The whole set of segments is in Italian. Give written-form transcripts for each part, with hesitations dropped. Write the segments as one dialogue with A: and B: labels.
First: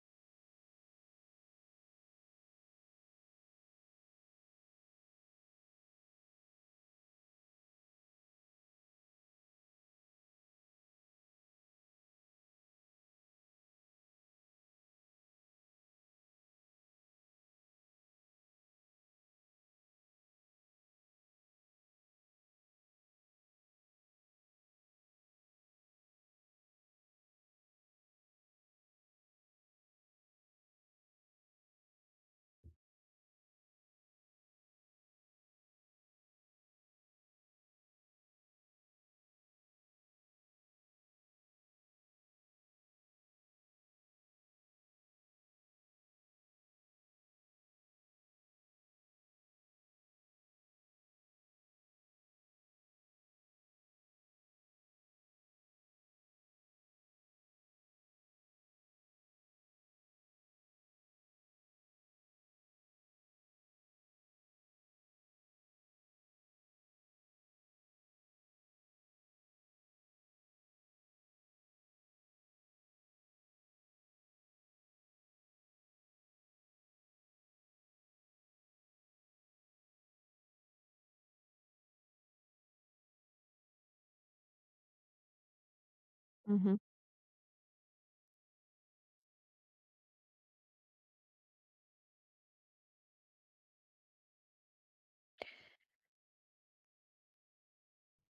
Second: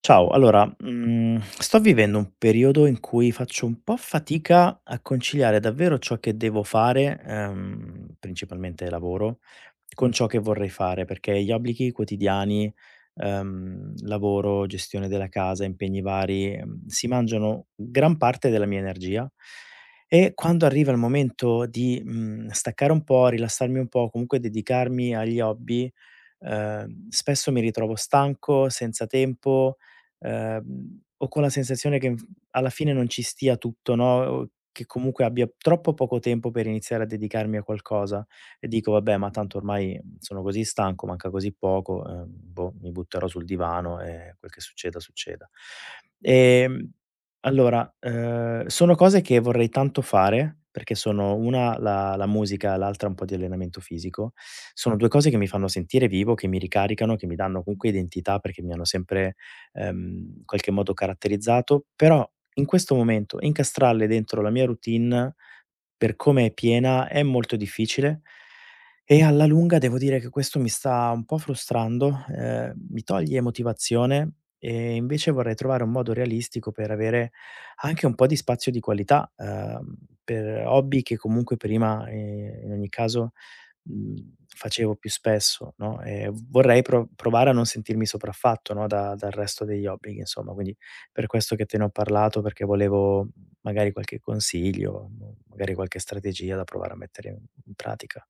A: Ciao, allora, sto vivendo un periodo in cui faccio un po' fatica a conciliare davvero ciò che devo fare, principalmente lavoro, con ciò che vorrei fare, perché gli obblighi quotidiani, lavoro, gestione della casa, impegni vari, si mangiano gran parte della mia energia. E quando arriva il momento di staccare un po', rilassarmi un po', comunque dedicarmi agli hobby, spesso mi ritrovo stanco, senza tempo, o con la sensazione che, alla fine non ci stia tutto, no, o che comunque abbia troppo poco tempo per iniziare a dedicarmi a qualcosa. E dico: "Vabbè, ma tanto ormai sono così stanco, manca così poco, boh, mi butterò sul divano e quel che succeda, succeda". Ehm allora, sono cose che vorrei tanto fare, perché sono una la musica, l'altra un po' di allenamento fisico. Sono 2 cose che mi fanno sentire vivo, che mi ricaricano, che mi danno comunque identità, perché mi hanno sempre, ehm, in qualche modo caratterizzato, però in questo momento incastrarle dentro la mia routine per come è piena è molto difficile, e alla lunga devo dire che questo mi sta un po' frustrando, mi toglie motivazione. E invece vorrei trovare un modo realistico per avere anche un po' di spazio di qualità, per hobby che comunque prima, in ogni caso, facevo più spesso, no, e
B: Mh-mh.
A: vorrei provare a non sentirmi sopraffatto, no, da dal resto degli obblighi insomma. Quindi per questo che te ne ho parlato, perché volevo magari qualche consiglio, m magari qualche strategia da provare a mettere in pratica.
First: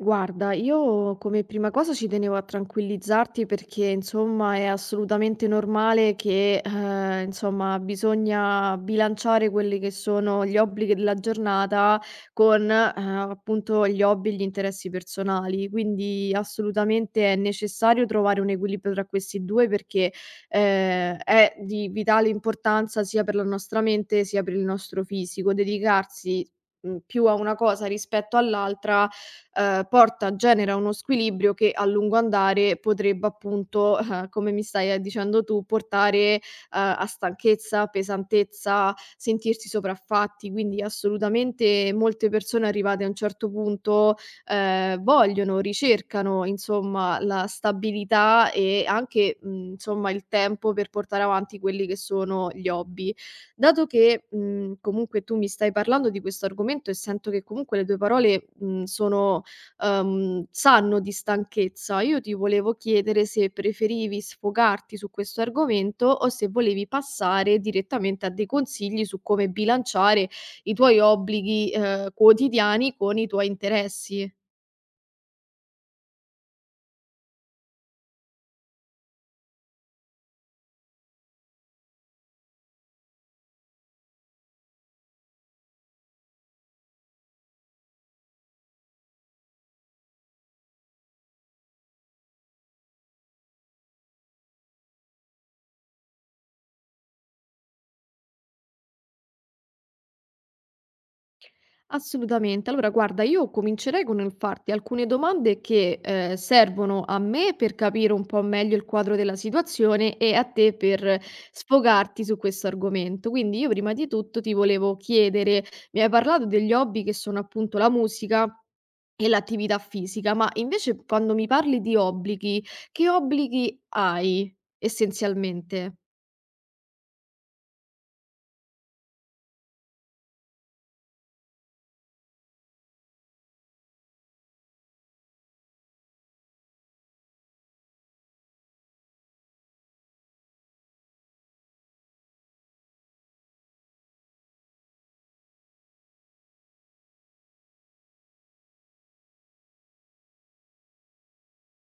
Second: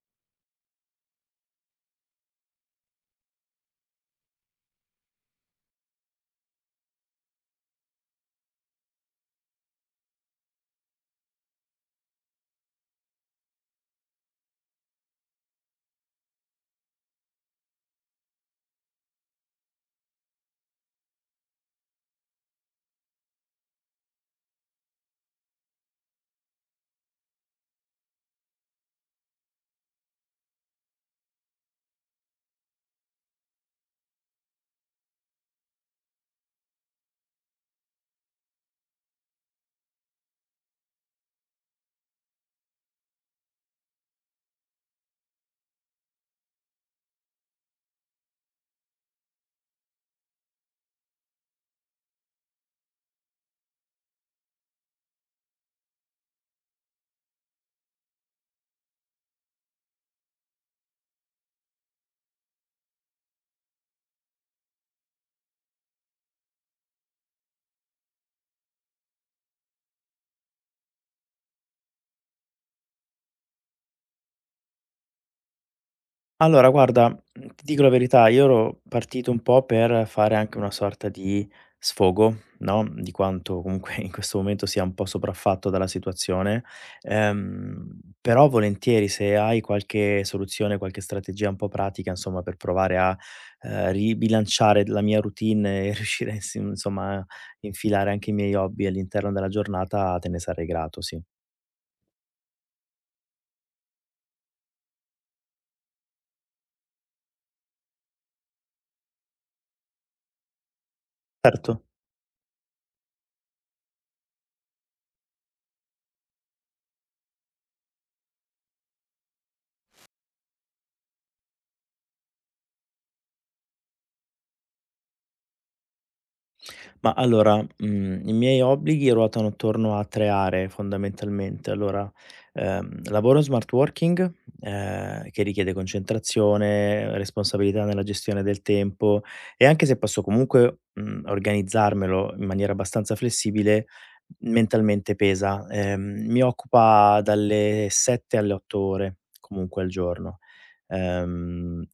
B: Guarda, io come prima cosa ci tenevo a tranquillizzarti perché insomma è assolutamente normale che insomma bisogna bilanciare quelli che sono gli obblighi della giornata con appunto gli hobby e gli interessi personali, quindi assolutamente è necessario trovare un equilibrio tra questi due perché è di vitale importanza sia per la nostra mente sia per il nostro fisico, dedicarsi più a una cosa rispetto all'altra. Porta genera uno squilibrio che a lungo andare potrebbe appunto, come mi stai, dicendo tu, portare, a stanchezza, pesantezza, sentirsi sopraffatti. Quindi assolutamente molte persone arrivate a un certo punto, ricercano insomma la stabilità e anche, mhmm, insomma il tempo per portare avanti quelli che sono gli hobby. Dato che, mhmm, comunque tu mi stai parlando di questo argomento e sento che comunque le tue parole, mhmm, sono sanno di stanchezza. Io ti volevo chiedere se preferivi sfogarti su questo argomento o se volevi passare direttamente a dei consigli su come bilanciare i tuoi obblighi, quotidiani con i tuoi interessi.
A: Allora guarda, ti dico la verità, io ero partito un po' per fare anche una sorta di sfogo, no, di quanto comunque in questo momento sia un po' sopraffatto dalla situazione, però volentieri se hai qualche soluzione, qualche strategia un po' pratica insomma per provare a ribilanciare la mia routine e riuscire insi insomma a infilare anche i miei hobby all'interno della giornata, te ne sarei grato, sì.
B: Assolutamente. Allora guarda, io comincerei con il farti alcune domande che, servono a me per capire un po' meglio il quadro della situazione e a te per
A: Certo.
B: sfogarti su questo argomento. Quindi io prima di tutto ti volevo chiedere: mi hai parlato degli hobby che sono appunto la musica e l'attività fisica, ma invece quando mi parli di obblighi, che obblighi hai essenzialmente?
A: Ma allora, i miei obblighi ruotano attorno a 3 aree fondamentalmente. Allora, lavoro smart working, che richiede concentrazione, responsabilità nella gestione del tempo, e anche se posso comunque organizzarmelo in maniera abbastanza flessibile, mentalmente pesa. Mi occupa dalle 7 alle 8 ore comunque al giorno. Ehm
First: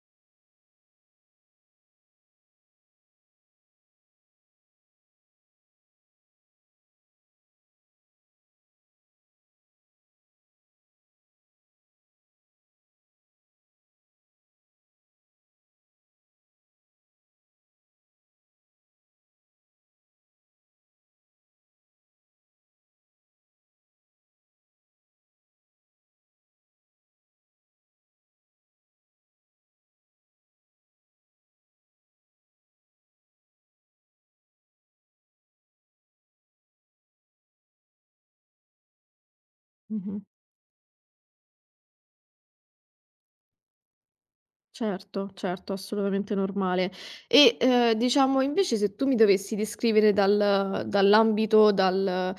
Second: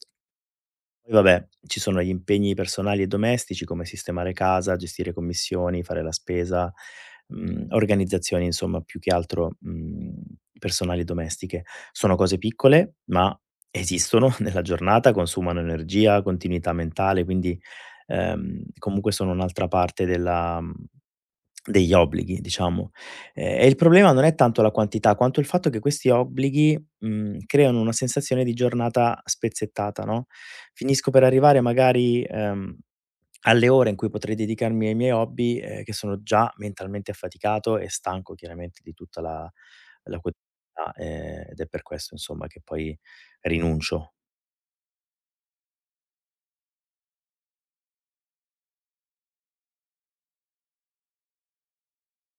A: Poi vabbè, ci sono gli impegni personali e domestici come sistemare casa, gestire commissioni, fare la spesa, organizzazioni insomma, più che altro, personali e domestiche. Sono cose piccole, ma esistono nella giornata, consumano energia, continuità mentale, quindi, comunque sono un'altra parte della mhmm degli obblighi, diciamo. E il problema non è tanto la quantità, quanto il fatto che questi obblighi, creano una sensazione di giornata spezzettata, no. Finisco per arrivare magari, alle ore in cui potrei dedicarmi ai miei hobby, che sono già mentalmente affaticato e stanco chiaramente di tutta la
B: Mh-mh.
A: quotidianità, ed è per questo insomma che poi rinuncio.
B: Certo, certo, assolutamente normale. E, diciamo invece se tu mi dovessi descrivere dall'ambito, dal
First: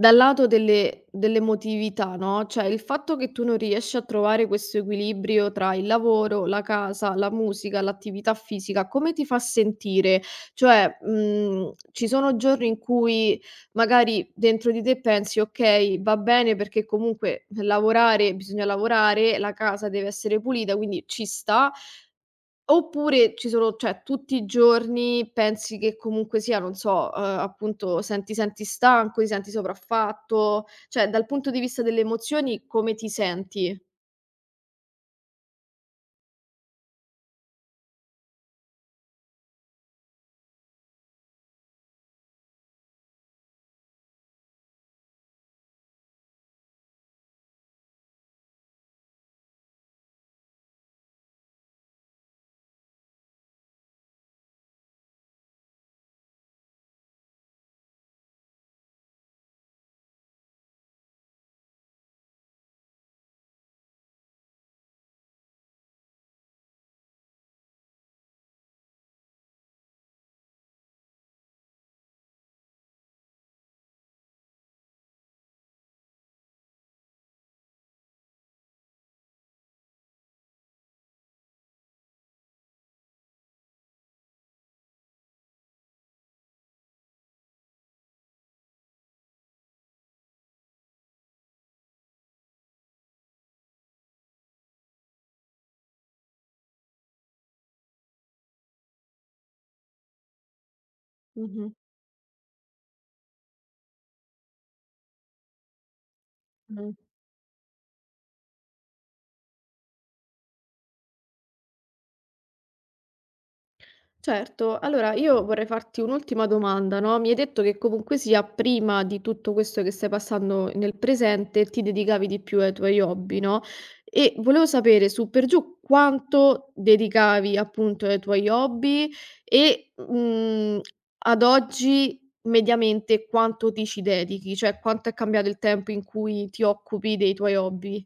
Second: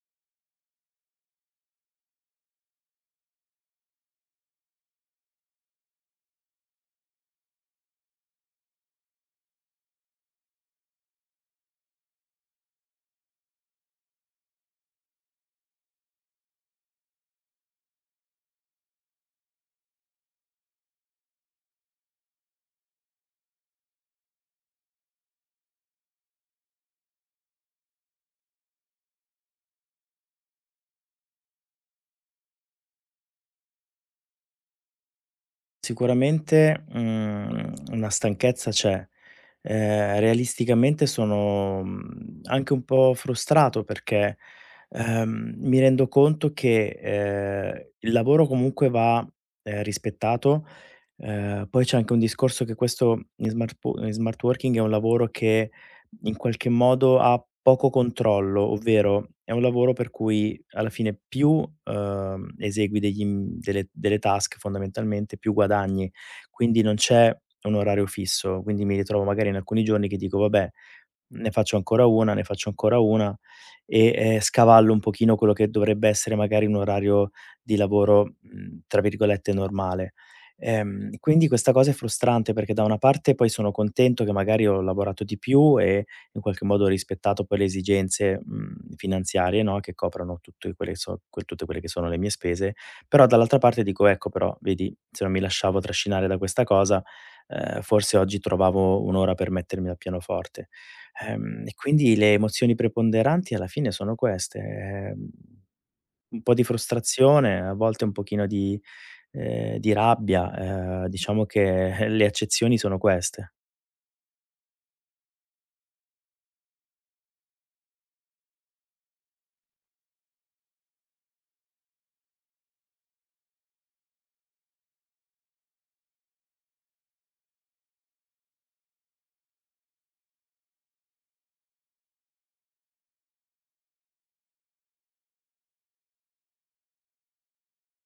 B: dal lato delle dell'emotività, no, cioè il fatto che tu non riesci a trovare questo equilibrio tra il lavoro, la casa, la musica, l'attività fisica, come ti fa sentire? Cioè, mhmm, ci sono giorni in cui magari dentro di te pensi: "Okay, va bene perché comunque lavorare bisogna lavorare, la casa deve essere pulita, quindi ci sta." Oppure ci sono tutti i giorni pensi che comunque sia, non so, appunto senti stanco, ti senti sopraffatto, cioè dal punto di vista delle emozioni come ti senti?
A: Sicuramente, una stanchezza c'è. Realisticamente sono, anche un po' frustrato, perché, mi rendo conto che, il lavoro comunque va, rispettato. Poi c'è anche un discorso, che questo in smart po in smart working è un lavoro che in qualche modo ha poco controllo, ovvero è un lavoro per cui, alla fine, più, esegui degli mhmm, delle delle task, fondamentalmente, più guadagni. Quindi non c'è un orario fisso, quindi mi ritrovo magari in alcuni giorni che dico: "Vabbè, ne faccio ancora una, ne faccio ancora una e, scavallo un pochino quello che dovrebbe essere magari un orario di lavoro, tra virgolette 'normale'". Quindi questa cosa è frustrante, perché da una parte poi sono contento che magari ho lavorato di più e in qualche modo ho rispettato poi le esigenze, finanziarie, no, che coprono tutte quelle che so que tutte quelle che sono le mie spese, però dall'altra parte dico: "Ecco però vedi, se non mi lasciavo trascinare da questa cosa, forse oggi trovavo un'ora per mettermi al pianoforte".
B: Mh-mh.
A: E quindi le emozioni preponderanti alla fine sono queste, un po' di
B: Mh.
A: frustrazione, a volte un pochino di rabbia, diciamo che le accezioni sono queste.
B: Certo, allora io vorrei farti un'ultima domanda, no, mi hai detto che comunque sia prima di tutto questo che stai passando nel presente, ti dedicavi di più ai tuoi hobby, no, e volevo sapere su per giù quanto dedicavi appunto ai tuoi hobby e, mhmm, ad oggi mediamente quanto ti ci dedichi, cioè quanto è cambiato il tempo in cui ti occupi dei tuoi hobby?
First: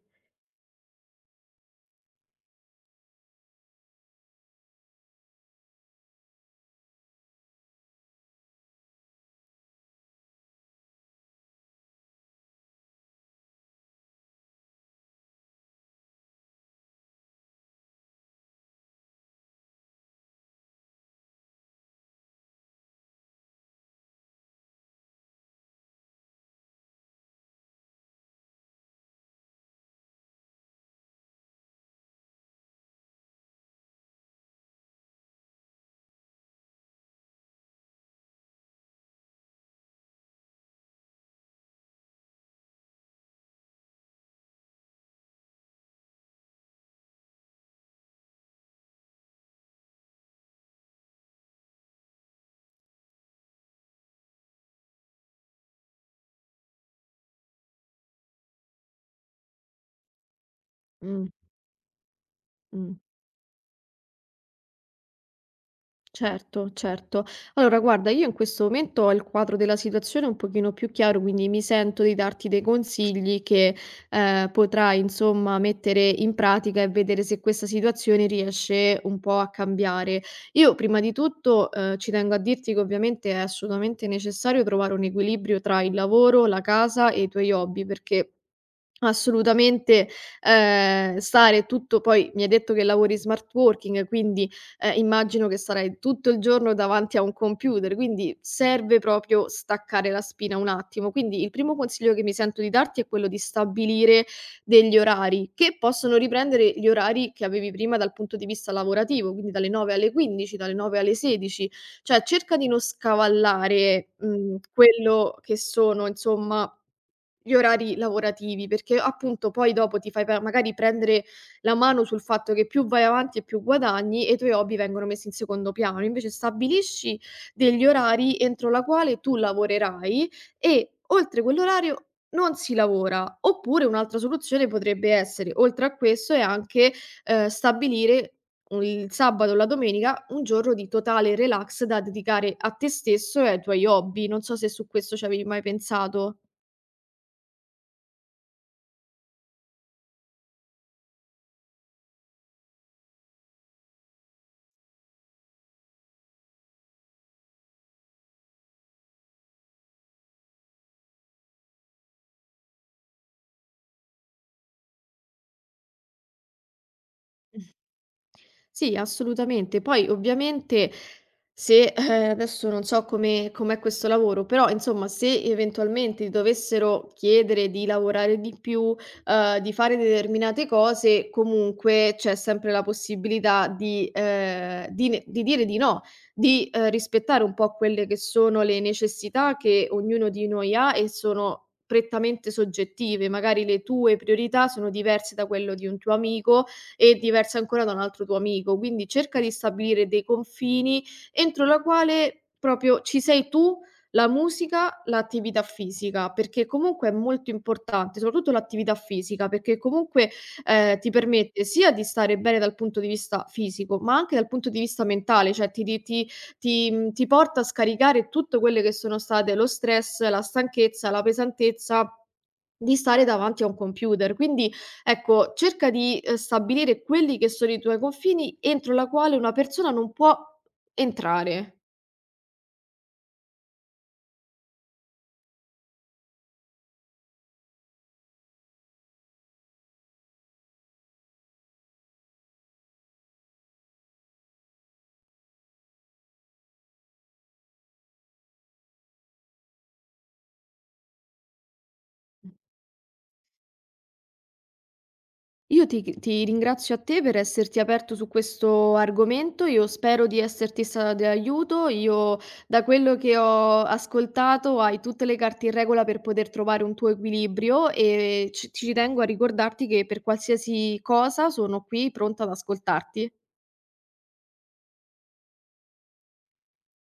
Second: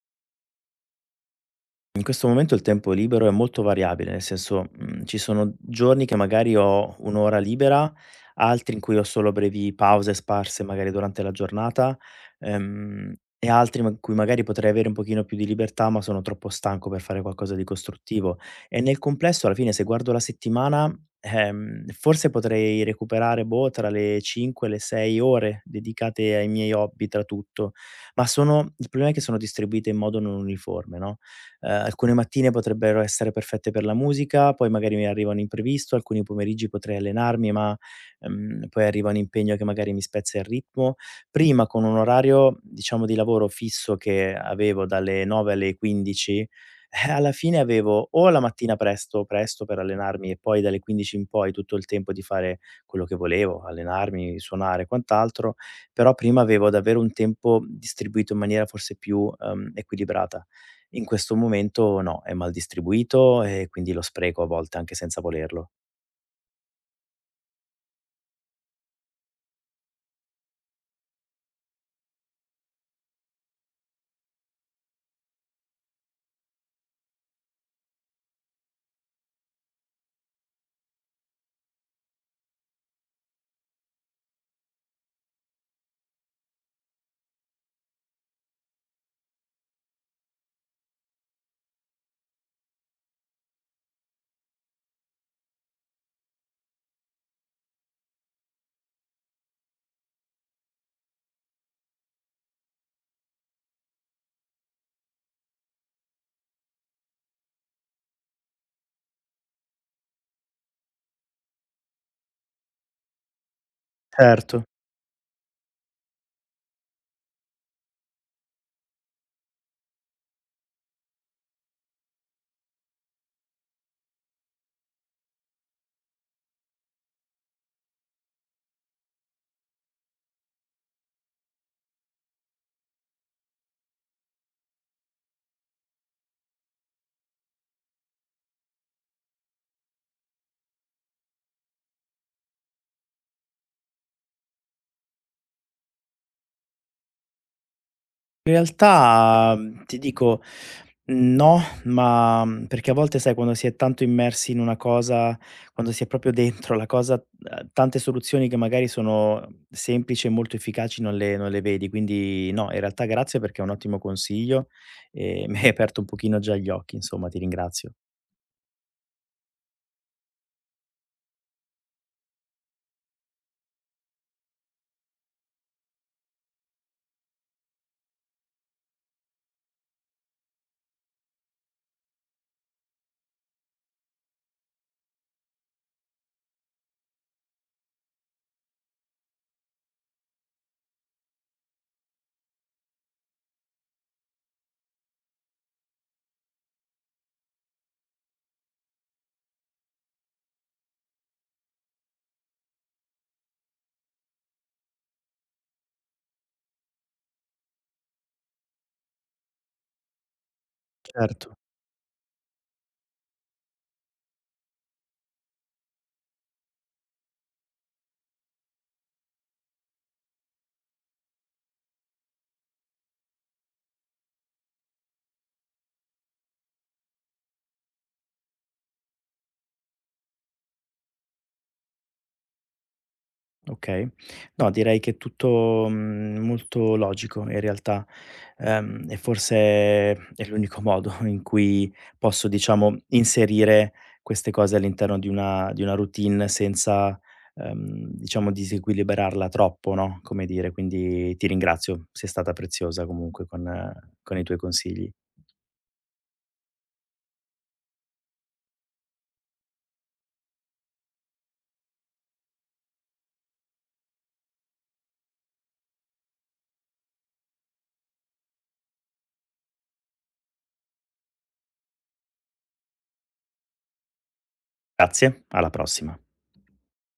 A: In questo momento il tempo libero è molto variabile, nel senso, ci sono giorni che magari ho 1 ora libera, altri in cui ho solo brevi pause sparse magari durante la giornata, e altri ma in cui magari potrei avere un pochino più di libertà, ma sono troppo stanco per fare qualcosa di costruttivo. E nel complesso, alla fine, se guardo la settimana, forse potrei recuperare, boh, tra le 5 e le 6 ore dedicate ai miei hobby tra tutto, ma sono, il problema è che sono distribuite in modo non uniforme, no? Alcune mattine potrebbero essere perfette per la musica, poi magari mi arriva un imprevisto, alcuni pomeriggi potrei allenarmi, ma, poi arriva un impegno che magari mi spezza il ritmo. Prima, con un orario, diciamo, di lavoro fisso che avevo dalle 9 alle 15, alla fine avevo o la mattina presto presto per allenarmi, e poi dalle 15 in poi tutto il tempo di fare quello che volevo, allenarmi, suonare e quant'altro, però prima avevo davvero un tempo distribuito in maniera forse più, equilibrata. In
B: Mh,
A: questo momento no, è mal
B: mh.
A: distribuito, e quindi lo spreco a volte anche senza volerlo.
B: Certo, certo. Allora, guarda, io in questo momento ho il quadro della situazione un pochino più chiaro, quindi mi sento di darti dei consigli che potrai, insomma, mettere in pratica e vedere se questa situazione riesce un po' a cambiare. Io, prima di tutto, ci tengo a dirti che ovviamente è assolutamente necessario trovare un equilibrio tra il lavoro, la casa e i tuoi hobby, perché... Assolutamente, stare tutto, poi mi hai detto che lavori smart working, quindi immagino che sarai tutto il giorno davanti a un computer, quindi serve proprio staccare la spina un attimo. Quindi il primo consiglio che mi sento di darti è quello di stabilire degli orari che possono riprendere gli orari che avevi prima dal punto di vista lavorativo, quindi dalle 9 alle 15, dalle 9 alle 16, cioè cerca di non scavallare, mhmm,
A: Certo.
B: quello che sono, insomma, gli orari lavorativi, perché appunto poi dopo ti fai pe magari prendere la mano sul fatto che più vai avanti e più guadagni e i tuoi hobby vengono messi in secondo piano. Invece stabilisci degli orari entro la quale tu lavorerai e oltre quell'orario non si lavora. Oppure un'altra soluzione potrebbe essere, oltre a questo, è anche, stabilire u il sabato o la domenica un giorno di totale relax da dedicare a te stesso e ai tuoi hobby. Non so se su questo ci avevi mai pensato.
A: In realtà, ti dico no, ma, perché a volte sai, quando si è tanto immersi in una cosa, quando si è proprio dentro la cosa, tante soluzioni che magari sono semplici e molto efficaci non le vedi. Quindi no, in realtà grazie, perché è un ottimo consiglio e mi hai aperto un pochino già gli occhi, insomma, ti ringrazio.
B: Sì, assolutamente. Poi ovviamente se, adesso non so come com'è questo lavoro, però insomma se eventualmente ti dovessero chiedere di lavorare di più, di fare determinate cose, comunque c'è sempre la possibilità di ne di dire di no, di, rispettare un po' quelle che sono le necessità che ognuno di noi ha e sono prettamente soggettive. Magari le tue priorità sono diverse da quello di un tuo amico, e diversa ancora da un altro tuo amico. Quindi cerca di stabilire dei confini entro la quale proprio ci sei tu, la musica, l'attività fisica, perché comunque è molto importante, soprattutto l'attività fisica, perché comunque, ti
A: Certo.
B: permette sia di stare bene dal punto di vista fisico, ma anche dal punto di vista mentale, cioè ti porta a scaricare tutte quelle che sono state lo stress, la stanchezza, la pesantezza di stare davanti a un computer. Quindi ecco, cerca di, stabilire quelli che sono i tuoi confini entro la quale una persona non può entrare.
A: Okay. No, direi che è tutto, molto logico in realtà, e forse è l'unico modo in cui posso, diciamo, inserire queste cose all'interno di una routine senza, diciamo, disequilibrarla troppo, no, come dire. Quindi ti ringrazio, sei stata preziosa comunque con i tuoi consigli.
B: Io ti ringrazio a te per esserti aperto su questo argomento, io spero di esserti stata di aiuto. Io da quello che ho ascoltato hai tutte le carte in regola per poter trovare un tuo equilibrio e ci tengo a ricordarti che per qualsiasi cosa sono qui pronta ad ascoltarti.
A: Grazie, alla prossima.